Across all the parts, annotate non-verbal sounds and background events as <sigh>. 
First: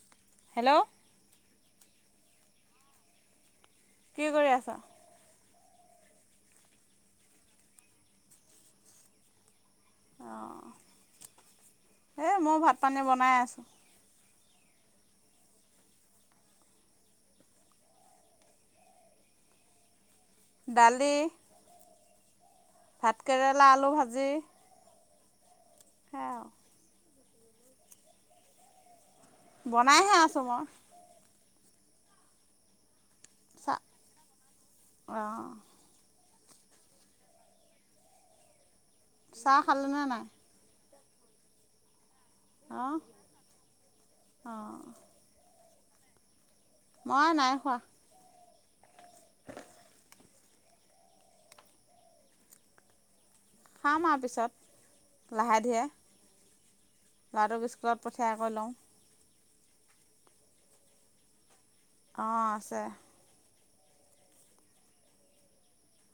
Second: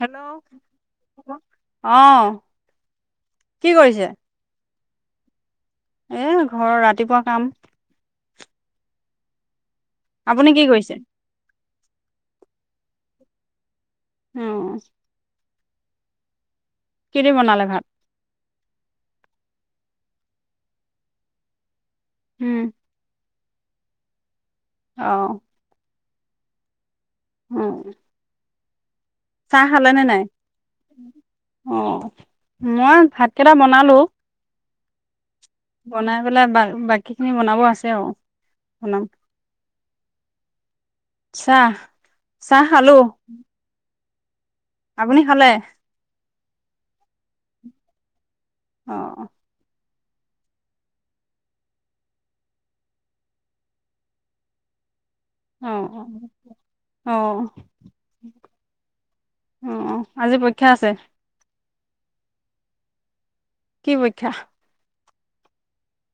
Hello <inaudible> অঁ। কি কৰি আছা? এ ঘৰৰ ৰাতিপুৱা কাম আপুনি কি কৰিছে? হ মই ভাত পানী বনাই আছোঁ। অ। কি দি বনালে ভাত? দালি। হম। ভাত কেৰেলা, আলু ভাজি অহ সেয়া আও। উম। চাহ খালে নে বনাইহে নাই? আছোঁ মই অ মই ভাত কেইটা বনালো। অ। বনাই পেলাই বা বাকী খিনি বনাব আছে আৰু। চাহ খালে নে নাই? চা। চাহ খালো অ আপুনি খালে মই নাই খোৱা অ খাম আ পিছত লাহে ধিয়ে অ', অ', অ', ল'ৰাটোক স্কুলত পঠিয়াই কৈ লওঁ অ আজি পৰীক্ষা আছে অ আছে কি পইখ্যা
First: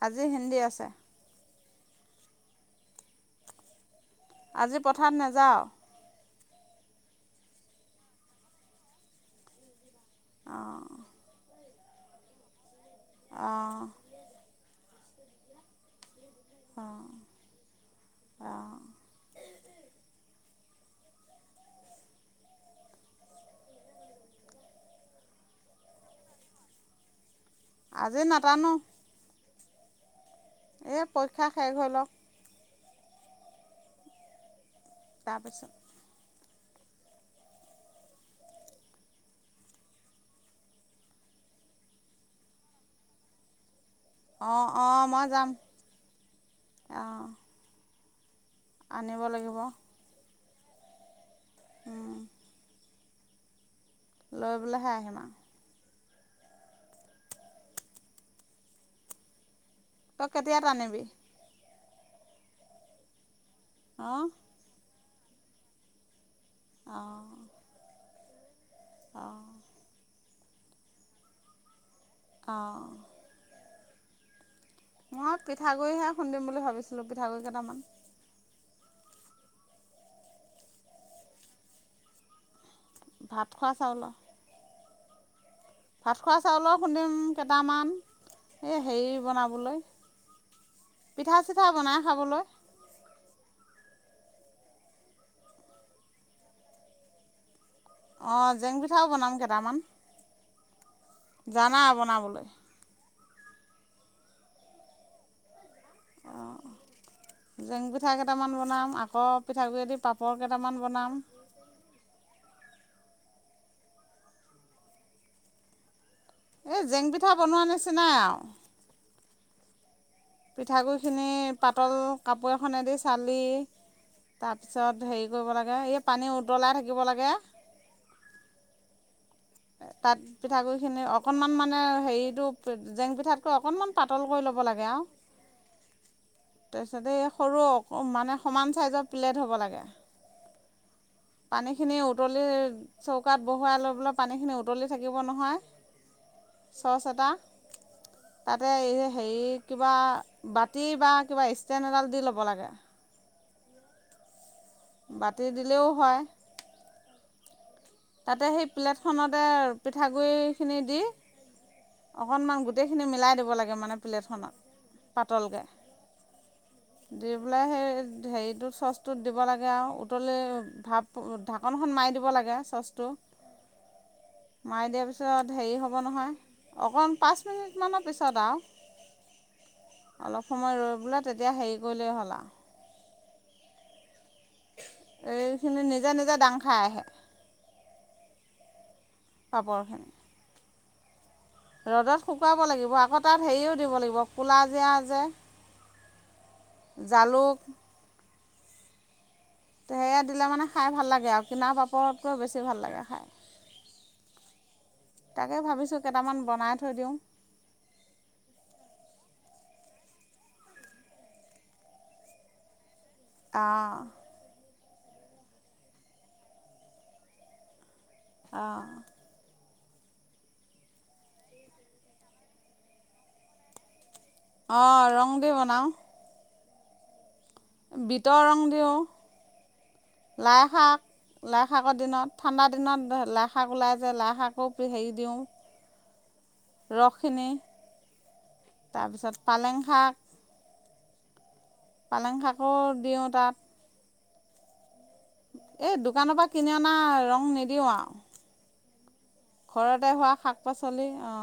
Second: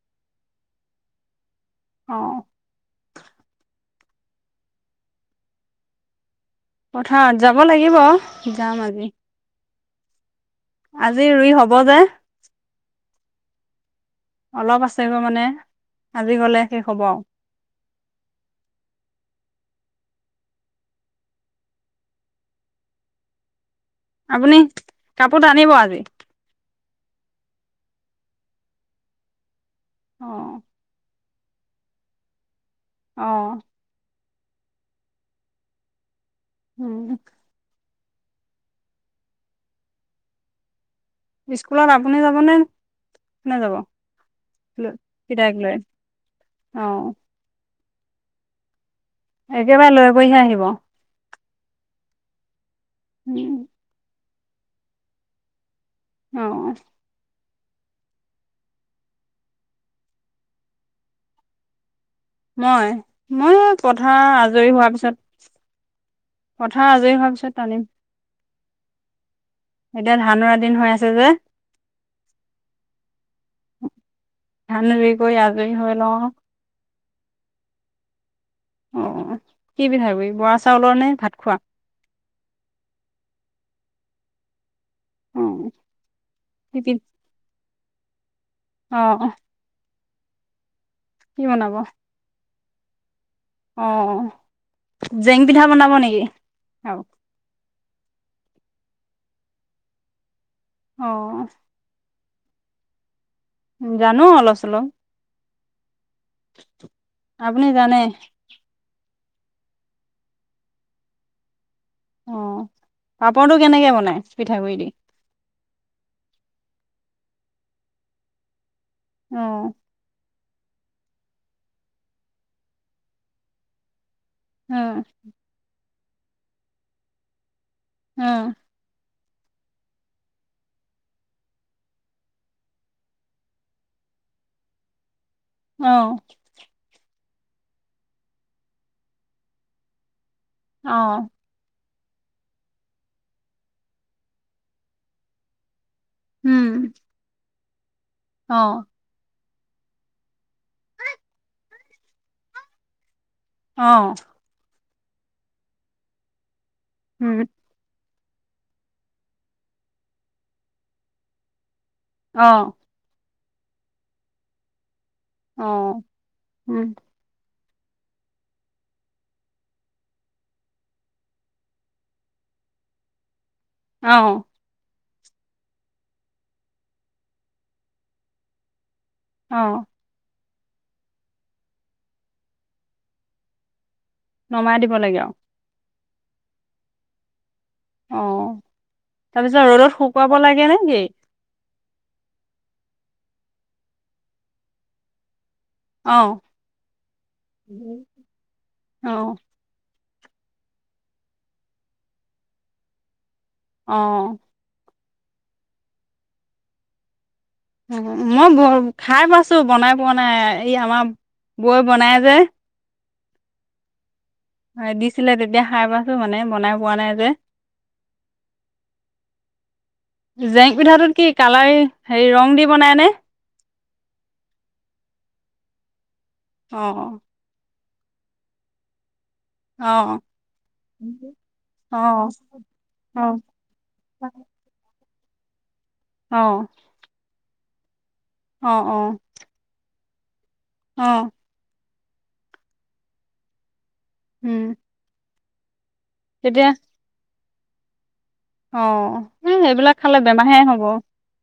আজি হিন্দী আছে অহ আজি পথাত নাযাঅ পথাৰত যাব লাগিব যাম আজি অঁ আজি ৰুই হ'ব ব জে অহ অলপ আছে গৈ মানে আজি গ'লে শেষ হ'ব অঁ আও অঁ আপুনি কাপো তানিব আজি আজি নাটানো অ এই পৰীক্ষা শেষ হৈ লক অহ তা পিছত উম স্কুলত আপুনি যাব নে কোনে যাব অ অ মই যাম পিতাইক লৈ অ একেবাৰে লৈ বহি হে আহিব <unintelligible> উম উম লৈ পেলে হে আহিম আও অ তই কেতিয়া তানিবি মই মই অঁ পথাৰ আজৰি হোৱাৰ পিছত পথাৰ আজৰি অঁ হোৱাৰ পিছত টানিম অঁ এতিয়া ধা ধান ৰুৱা দিন হৈ আছে যে অঁ ধান বিক্ৰী কৰি আজৰি হৈ লওঁ আও পিঠাগুড়ী কেইটামান অ কি পিঠাগুৰি বৰা চাউলৰ নে ভাত খোৱা ভাত খোৱা চাউলৰ অ ভাত খোৱা কি চাউলৰ পি খুন্দিম কেইটামান এই অ হেৰি বনাবলৈ পিঠা কি চিঠা বনাব বনাই খাবলৈ অঁ জেং পিঠা বনাব নেকি আৰু অঁ জেং পিঠাও বনাম কেটামান অ জানা বনাবলৈ <inaudible> জানো অলপ চলপ অঁ আপুনি জেং জানে পিঠা কেইটামান বনাম আকৌ আকৌ পিঠাগুড়িদি পাপৰ কেইটামান বনাম আহ পাপৰটো কেনেকে বনাই পিঠাগুৰি দি এই জেং পিঠা বনোৱা নিচিনি নাই আৰু আহ পিঠাগুৰিখিনি পাতল কাপোৰ এখনেদি চালি তাৰ উম পিছত হেৰি কৰিব লাগে এই পানী উতলাই থাকিব লাগে উম তাত পিঠাগুৰিখিনি অকণমান মানে হেৰিটো জেং পিঠাতকৈ অকণমান পাতল কৰি ল'ব লাগে আৰু অ তাৰ পাছতে সৰু মানে সমান চাইজৰ প্লেট হ'ব লাগে আহ খিনি উতলি চৌকাত বহুৱাই ল'বলৈ পানীখিনি উতলি থাকিব নহয় উম ছচ এটা অ তাতে এই হেৰি কিবা বাতি বা কিবা ষ্টেণ্ড এডাল দি ল'ব লাগে আহ বাতি দিলেও হয় উম তাতে সেই প্লেটখনতে পিঠাগুৰিখিনি দি অ অকনমান গোটেই খিনি মিলাই দি ল মানে পপ্লেট খনত অহ উম। দি হেৰিটোত সষ্টোত দিব লাগে আও উতলি ধাকনখন মাৰি দিনক লাগে। টো। অ মাই দিয়া পাছত। পিছত হেৰি হ'ব নহয় অকণ পাঁচ মিনিটমানৰ পিছত আও। অও। অলপ সময় ৰৈ বোলে তেতিয়া হেৰি কৰিলেই হ'ল আও। নমাই দিব লাগে আও। নিজে নিজে ডাং খাই আহে। অহ। তাৰপিছত ৰ'দত পাপৰখিনি শুকুৱাব লাগে নে। ইয়ে। ৰ'দত শুকুৱাব লাগিব আকৌ তাত হেৰিও দিব লাগিব কলা জীয়া যে। অ। জালুক অ। তেহেকীয়া দিলে মানে খাই ভাল লাগে আৰু কিনাৰ পাপৰতকৈ বেছি ভাল লাগে খায়। অহ। তাকে ভাবিছোঁ কেইটামান বনাই থৈ দিওঁ। মই খাই পাইছো। অহ। হয় দিছিলে তেতিয়া খাই পাছো মানে বনাই পোৱা নাই যে। অহঁ। জেং পিঠাটোত কি কালাৰ হেৰি ৰং দি বনাই নে। অ ৰং দি বনাওঁ। অ। বিতৰ ৰং দিউ। অ', লাইশাক লাইশাকৰ দিনত ঠাণ্ডা দিনত অ', লাইশাক ওলাই যায় অ', লাইশাকো হেৰি। দিওঁ। অ', ৰস খনি। তাৰপিছত পালেং শাক। অহ। পালেং শাকো দিওঁ তাত। উম। এই দোকানৰ পৰা তেতিয়া কিনি অনা ৰং নি দিওঁ আও। অঁ। ঘৰতে হোৱা শাক পাচলি অ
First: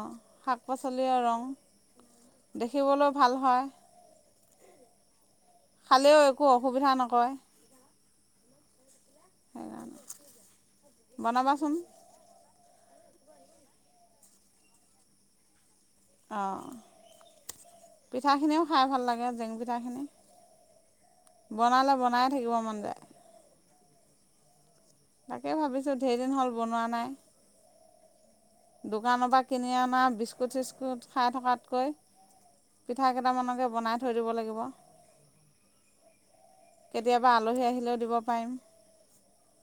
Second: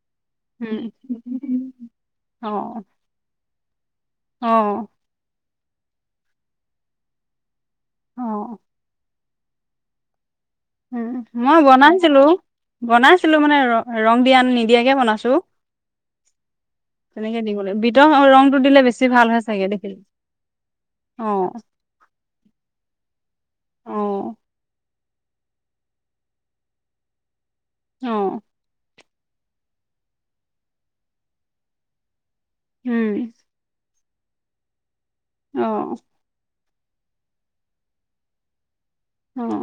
শাক উম। পাচলি ৰং দেখিবলৈও ভাল হয়। অহ। খালেও একো অসুবিধা নকয়। অ। উম মই বনাবাচোন বনাইছিলো। বনাইছিলো মানে ৰ ৰং দিয়া নিদিয়াকে বনাইছো। অ, তেনেকে দিবলৈ বিটৰ ৰংটো পিঠাখিনিও দিলে খাই ভাল বেছি লাগে। হয় জেং চাগে দেখিলো, পিঠাখিনি অ', বনালে বনায়ে থাকিব মন যায়। অ', তাকে ভাবিছোঁ ধেৰ দিন হ'ল বনোৱা নাই। অ দোকানৰ পৰা কিনি অনা বিস্কুট চিস্কুট খাই থকাতকৈ পিঠা উম, কেইটামানকে বনাই থ থৈ দিব লাগিব। অঅ। কেতিয়াবা আলহী আহিলেও দিব পাৰিম। উম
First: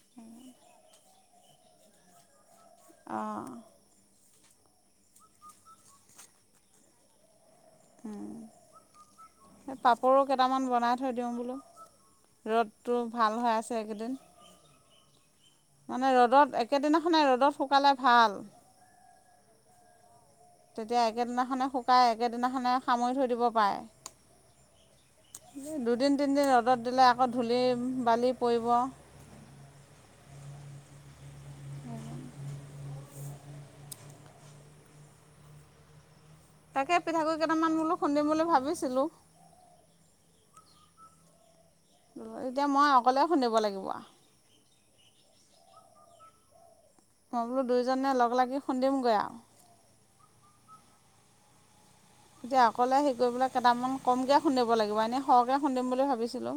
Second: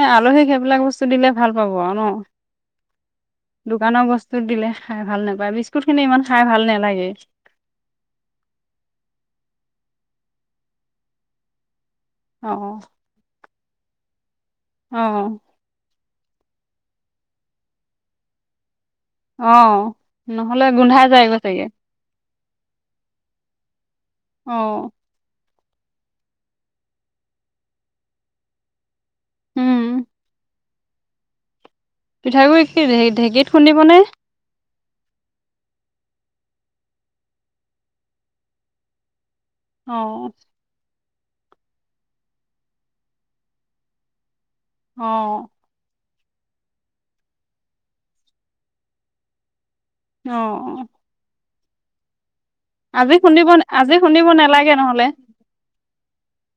এ আলহীক সেইবিলাক বস্তু দিলে ভাল পাব আৰু ন। অ। দোকানৰ বস্তু দিলে খাই ভাল নাপায়। বিস্কুট খিনি ইমান খাই ভাল নালাগে। উম এই পাপৰো কেইটামান বনাই থৈ দিওঁ বোলো। অ ৰ'দ টো ভাল হৈ আছে। এইকেইদিন অ। মানে ৰ'দত একেদিনাখনে ৰ'দত শুকালে ভাল। অ। নহ'লে গোন্ধাই যায় গৈ চাগে। সেইদিনাখনে সামৰি থৈ দিব পাৰে। অ। দুদিন তিনিদিন ৰ'দত দিলে আকৌ ধূলি বালি পৰিব। উম। পিঠাগুড়ি কি ঢেঁকীত খুন্দিবনে? তাকে পিঠাগুড়ি কেইটামান বোলো খুন্দিম বুলি ভাবিছিলোঁ। অ। এতিয়া মই অকলে খুন্দিব লাগিব অ। অঅ। মই বোলো দুয়োজনে লগ লাগি খুন্দিমগৈ আৰু। অ। এতিয়া অকলে হেৰি আজি কৰিবলে খুন্দিব আজি কেইটামান কমকে খুন্দিব নালাগে লাগিব। নহ'লে এনে সৰহকে খুন্দিম বুলি ভাবি ভাবিছিলো।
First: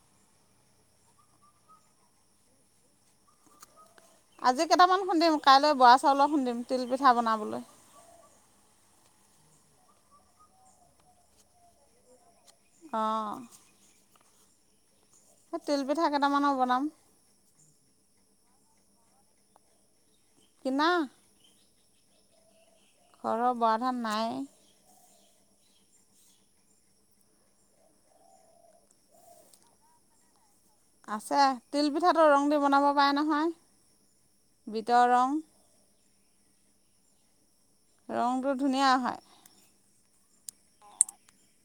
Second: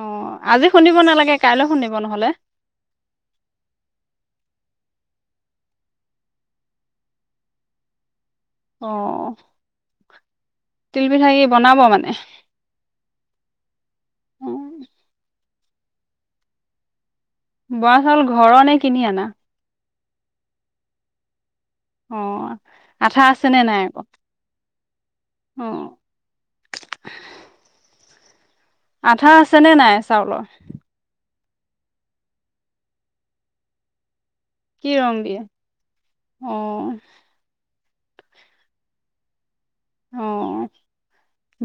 অ আজি খুন্দিব নালাগে, কাইলৈ খুন্দিব নহলে। আজি কেইটামান খুন্দিম। কাইলৈ বৰা চাউলৰ খুন্দিম, তিলপিঠা বনাবলে। অ তিল পিঠা এই বনাব মানে? অঁ। উম তিল পিঠা কেইটামানো বনাম। বৰা চাউল ঘৰৰ নে কিনি আনা? কিনা। অঁ আঠা ঘৰৰ আছেনে বৰা নাই ধান আকৌ? অঁ। আঠা আছেনে নাই চাউলৰ? আছে তিলপিঠাটো ৰং দি বনাব পাৰে নহয়। বিতৰং। অঁ। ৰংটো ধুনীয়া হয়। অঁ।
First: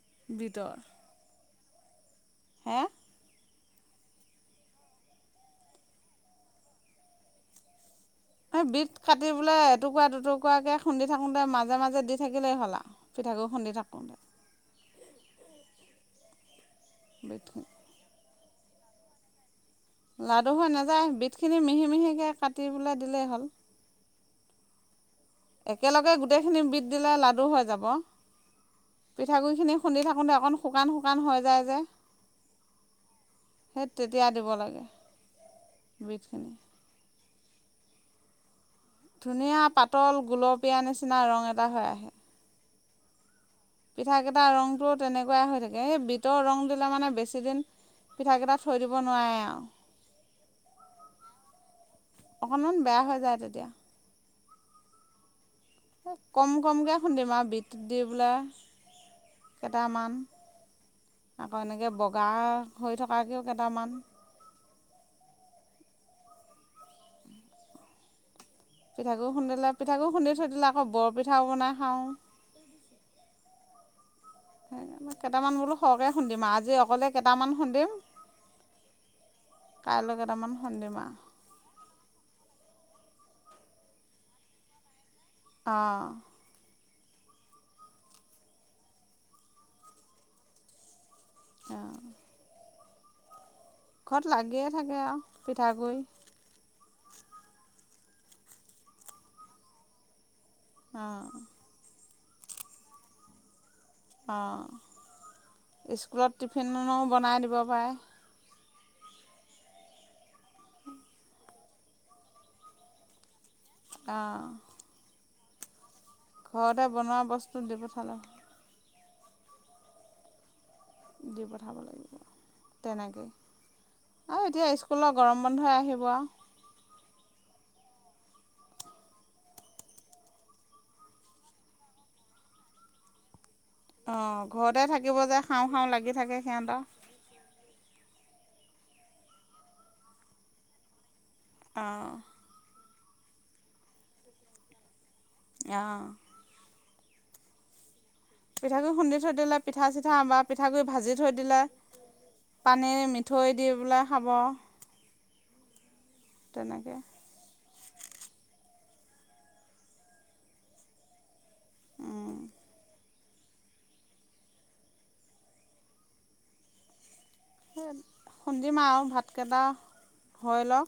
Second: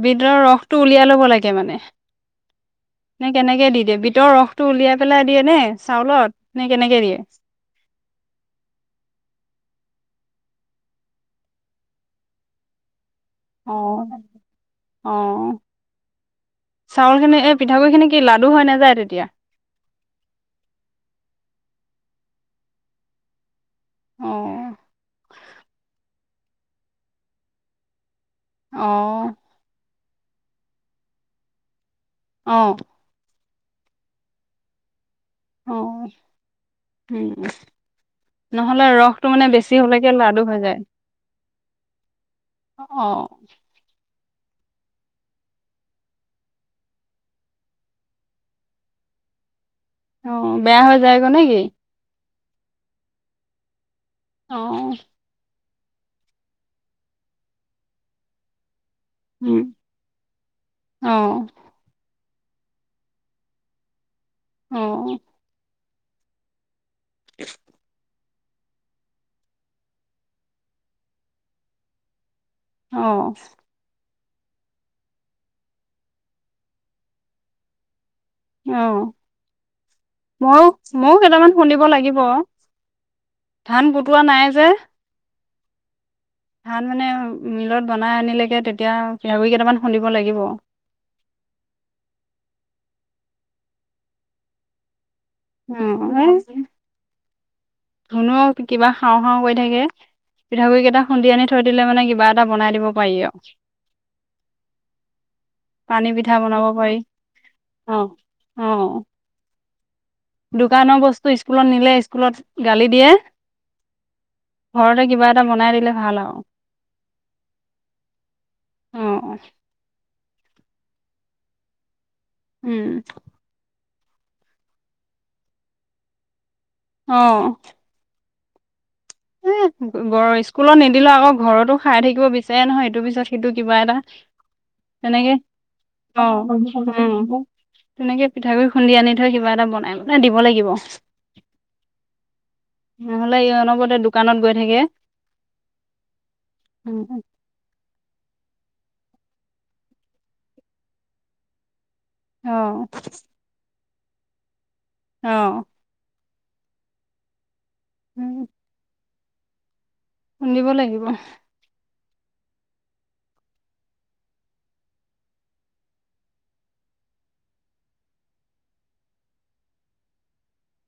ভিতৰ বিটৰ ৰসটো উলিয়াই ল'ব লাগে। তে মানে। হে ন কেনে কি, কেনেকে দি দিয়ে বিতৰ ৰসটো উলিয়াই পেলাই দিয়ে নে চাউলত নে কেনেকে দিয়ে? এ বিট কাটি বোলে এটুকুৰা দুটুকুৰাকে খুন্দি থাকোতে মাজে মাজে দি থাকিলেই হল আৰু। অঁ অঁ চাউল খিনি এ বিটখিনি পিঠাগুৰি খিনি কি লাগ। দ হৈ নাযায় তেতিয়া। লাডু হৈ নাযায় বিধখিনি মিহি মিহিকে কাটি পেললৈ দিলেই হ'ল। অঁ। একেলগে গোটেই খিনি বিধ দিলে লাডু হৈ যাব। অ পিঠাগুৰি খিনি খুন্দি থাক। কোতে অকণ শুকান শুকান হৈ যায় যে। অঁ। সেই তেতিয়া দিব লাগে। অ বিতখিনি। উম। নহ'লে ৰসটো মানে ধুনীয়া বেছি হলেকে পাতল লাডু হৈ গুলপীয়া নিচিনা ৰং এটা হয় আহে। অঁ। পিঠাকেইটা ৰংটো তেনেকুৱাই হৈ থাকে সেই বিতৰ ৰং দিলে মানে বেছিদিন পিঠাকেইটা থৈ দিব নোৱাৰে আৰু। অঁ বেয়া হৈ যায়গ নেকি? অকণমান বেয়া হৈ যায় তেতিয়া। অঁ। কম কমকৈ খুন্দিম আৰু বিতটো দি বোলে। উম কেইটামান অ আকৌ। গা হৈ থকাকৈও কেইটামান। অঁ। <unintelligible> পিঠাকু খুন্দিলে পিঠাু খুন্দি থৈ দিলে আকৌ বৰ পিঠাও বনাই খাওঁ। অঁ। সেইকাৰে কেইটামান বোলো সৰহকে খুন্দম আৰু আজি অকলে কেইটামান খুন্দিম। অঁ কাইলৈ কেইটামান মইয়ো খুন্দিম আৰু মইয়ো কেইটামান খুন্দিব লাগিব। ধান বটোৱা নাই যে, আহ ধান মানে মিলত বনাই আনিলেগৈ তেতিয়া পঠাগুৰি কেইটামান খুন্দিব লাগিব আহ ঘৰত লাগিয়ে থাকে আ উম ধুনোও কিবা খাওঁ খাওঁ কৰি থাকে পিঠাগুড়ি কেইটা অঁ খুন্দি আনি থৈ দিলে কিবা এটা বনাই দিব পাৰি অঁ অঁ পানী স্কুলত পিঠা টিফিনো বনাই দিব পাৰে অঁ দোকানৰ বস্তু স্কুলত নিলে স্কুলত গালি দিয়ে। আহ ঘৰতে কিবা এটা বনাই দিলে ভাল আৰু ঘৰতে বনোৱা বস্তু দি পঠালে। অঁ দি পঠাব লাগিব। উম তেনেকৈ আৰু এতিয়া স্কুলৰ গৰম বন্ধই আহিব আৰু অঁহ এ স্কুলত নিদিলে আকৌ ঘৰতো খাই থাকিব বিচাৰে নহয় ইটো পিছত সিটো কিবা এটা অঁ ঘৰতে থাকিব তেনেকে যে খাওঁ খাওঁ লাগি অ থাকে সিহঁতৰ তেনেকে পিঠাগুড়ি খুন্দি আনি থৈ কিবা এটা বনাই বনাই দিব লাগিব অঁ নহ'লে অনবৰতে দো দোকানত গৈ থাকে। আহ উওম পিঠাগুৰি খুন্দি থৈ দিলে পিঠা চিঠা আমাৰ পিঠাগুৰি ভাজি থৈ দিলে। অ', পানীৰে মিঠৈ দি পেলাই খাব আহ তেনেকে উম খুন্দিব লাগিব। খুন্দিম আও ভাতকেইটা হৈ লওক।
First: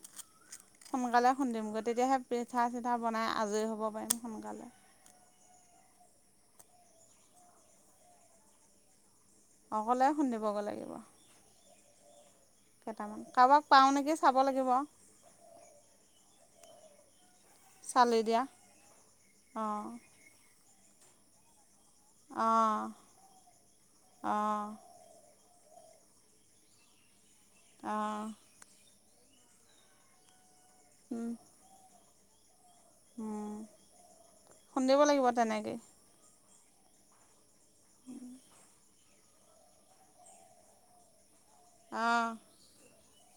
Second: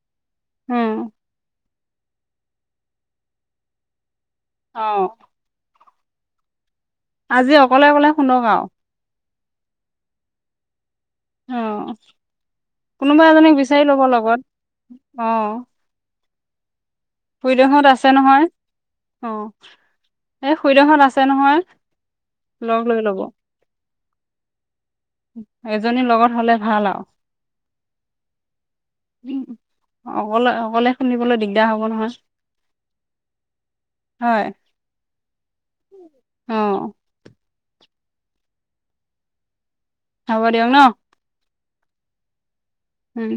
উম, সোনকালে খুন্দিম গৈ তেতিয়াহে পিঠা চিঠা বনাই আজৰি হ'ব পাৰিম। সোনকালে অঁ আজি অকলে অকলে খুন্দক আ অকলে খুন্দিবগৈ লাগিব। অ'। কেইটামান কোনোবা এজনীক কাৰোবাক বিচাৰি পাওঁ লব নেকি চাব লগত, লাগিব অ'। খুৰীদেউহঁত আছে চালি দিয়া নহয়, অ'। অঁ এ খুৰীদেউহঁত আছে নহয়। লগ লৈ লব। অ'। এজনী লগত হলে ভাল আৰু। অ'। উম, অকলে অকলে শুনিবলৈ দিগদাৰ হ'ব নহয়। উম। হয় খুন্দিব লাগিব তেনেকেই। অ'। উম। হব দিয়ক ন'? অ'। উম।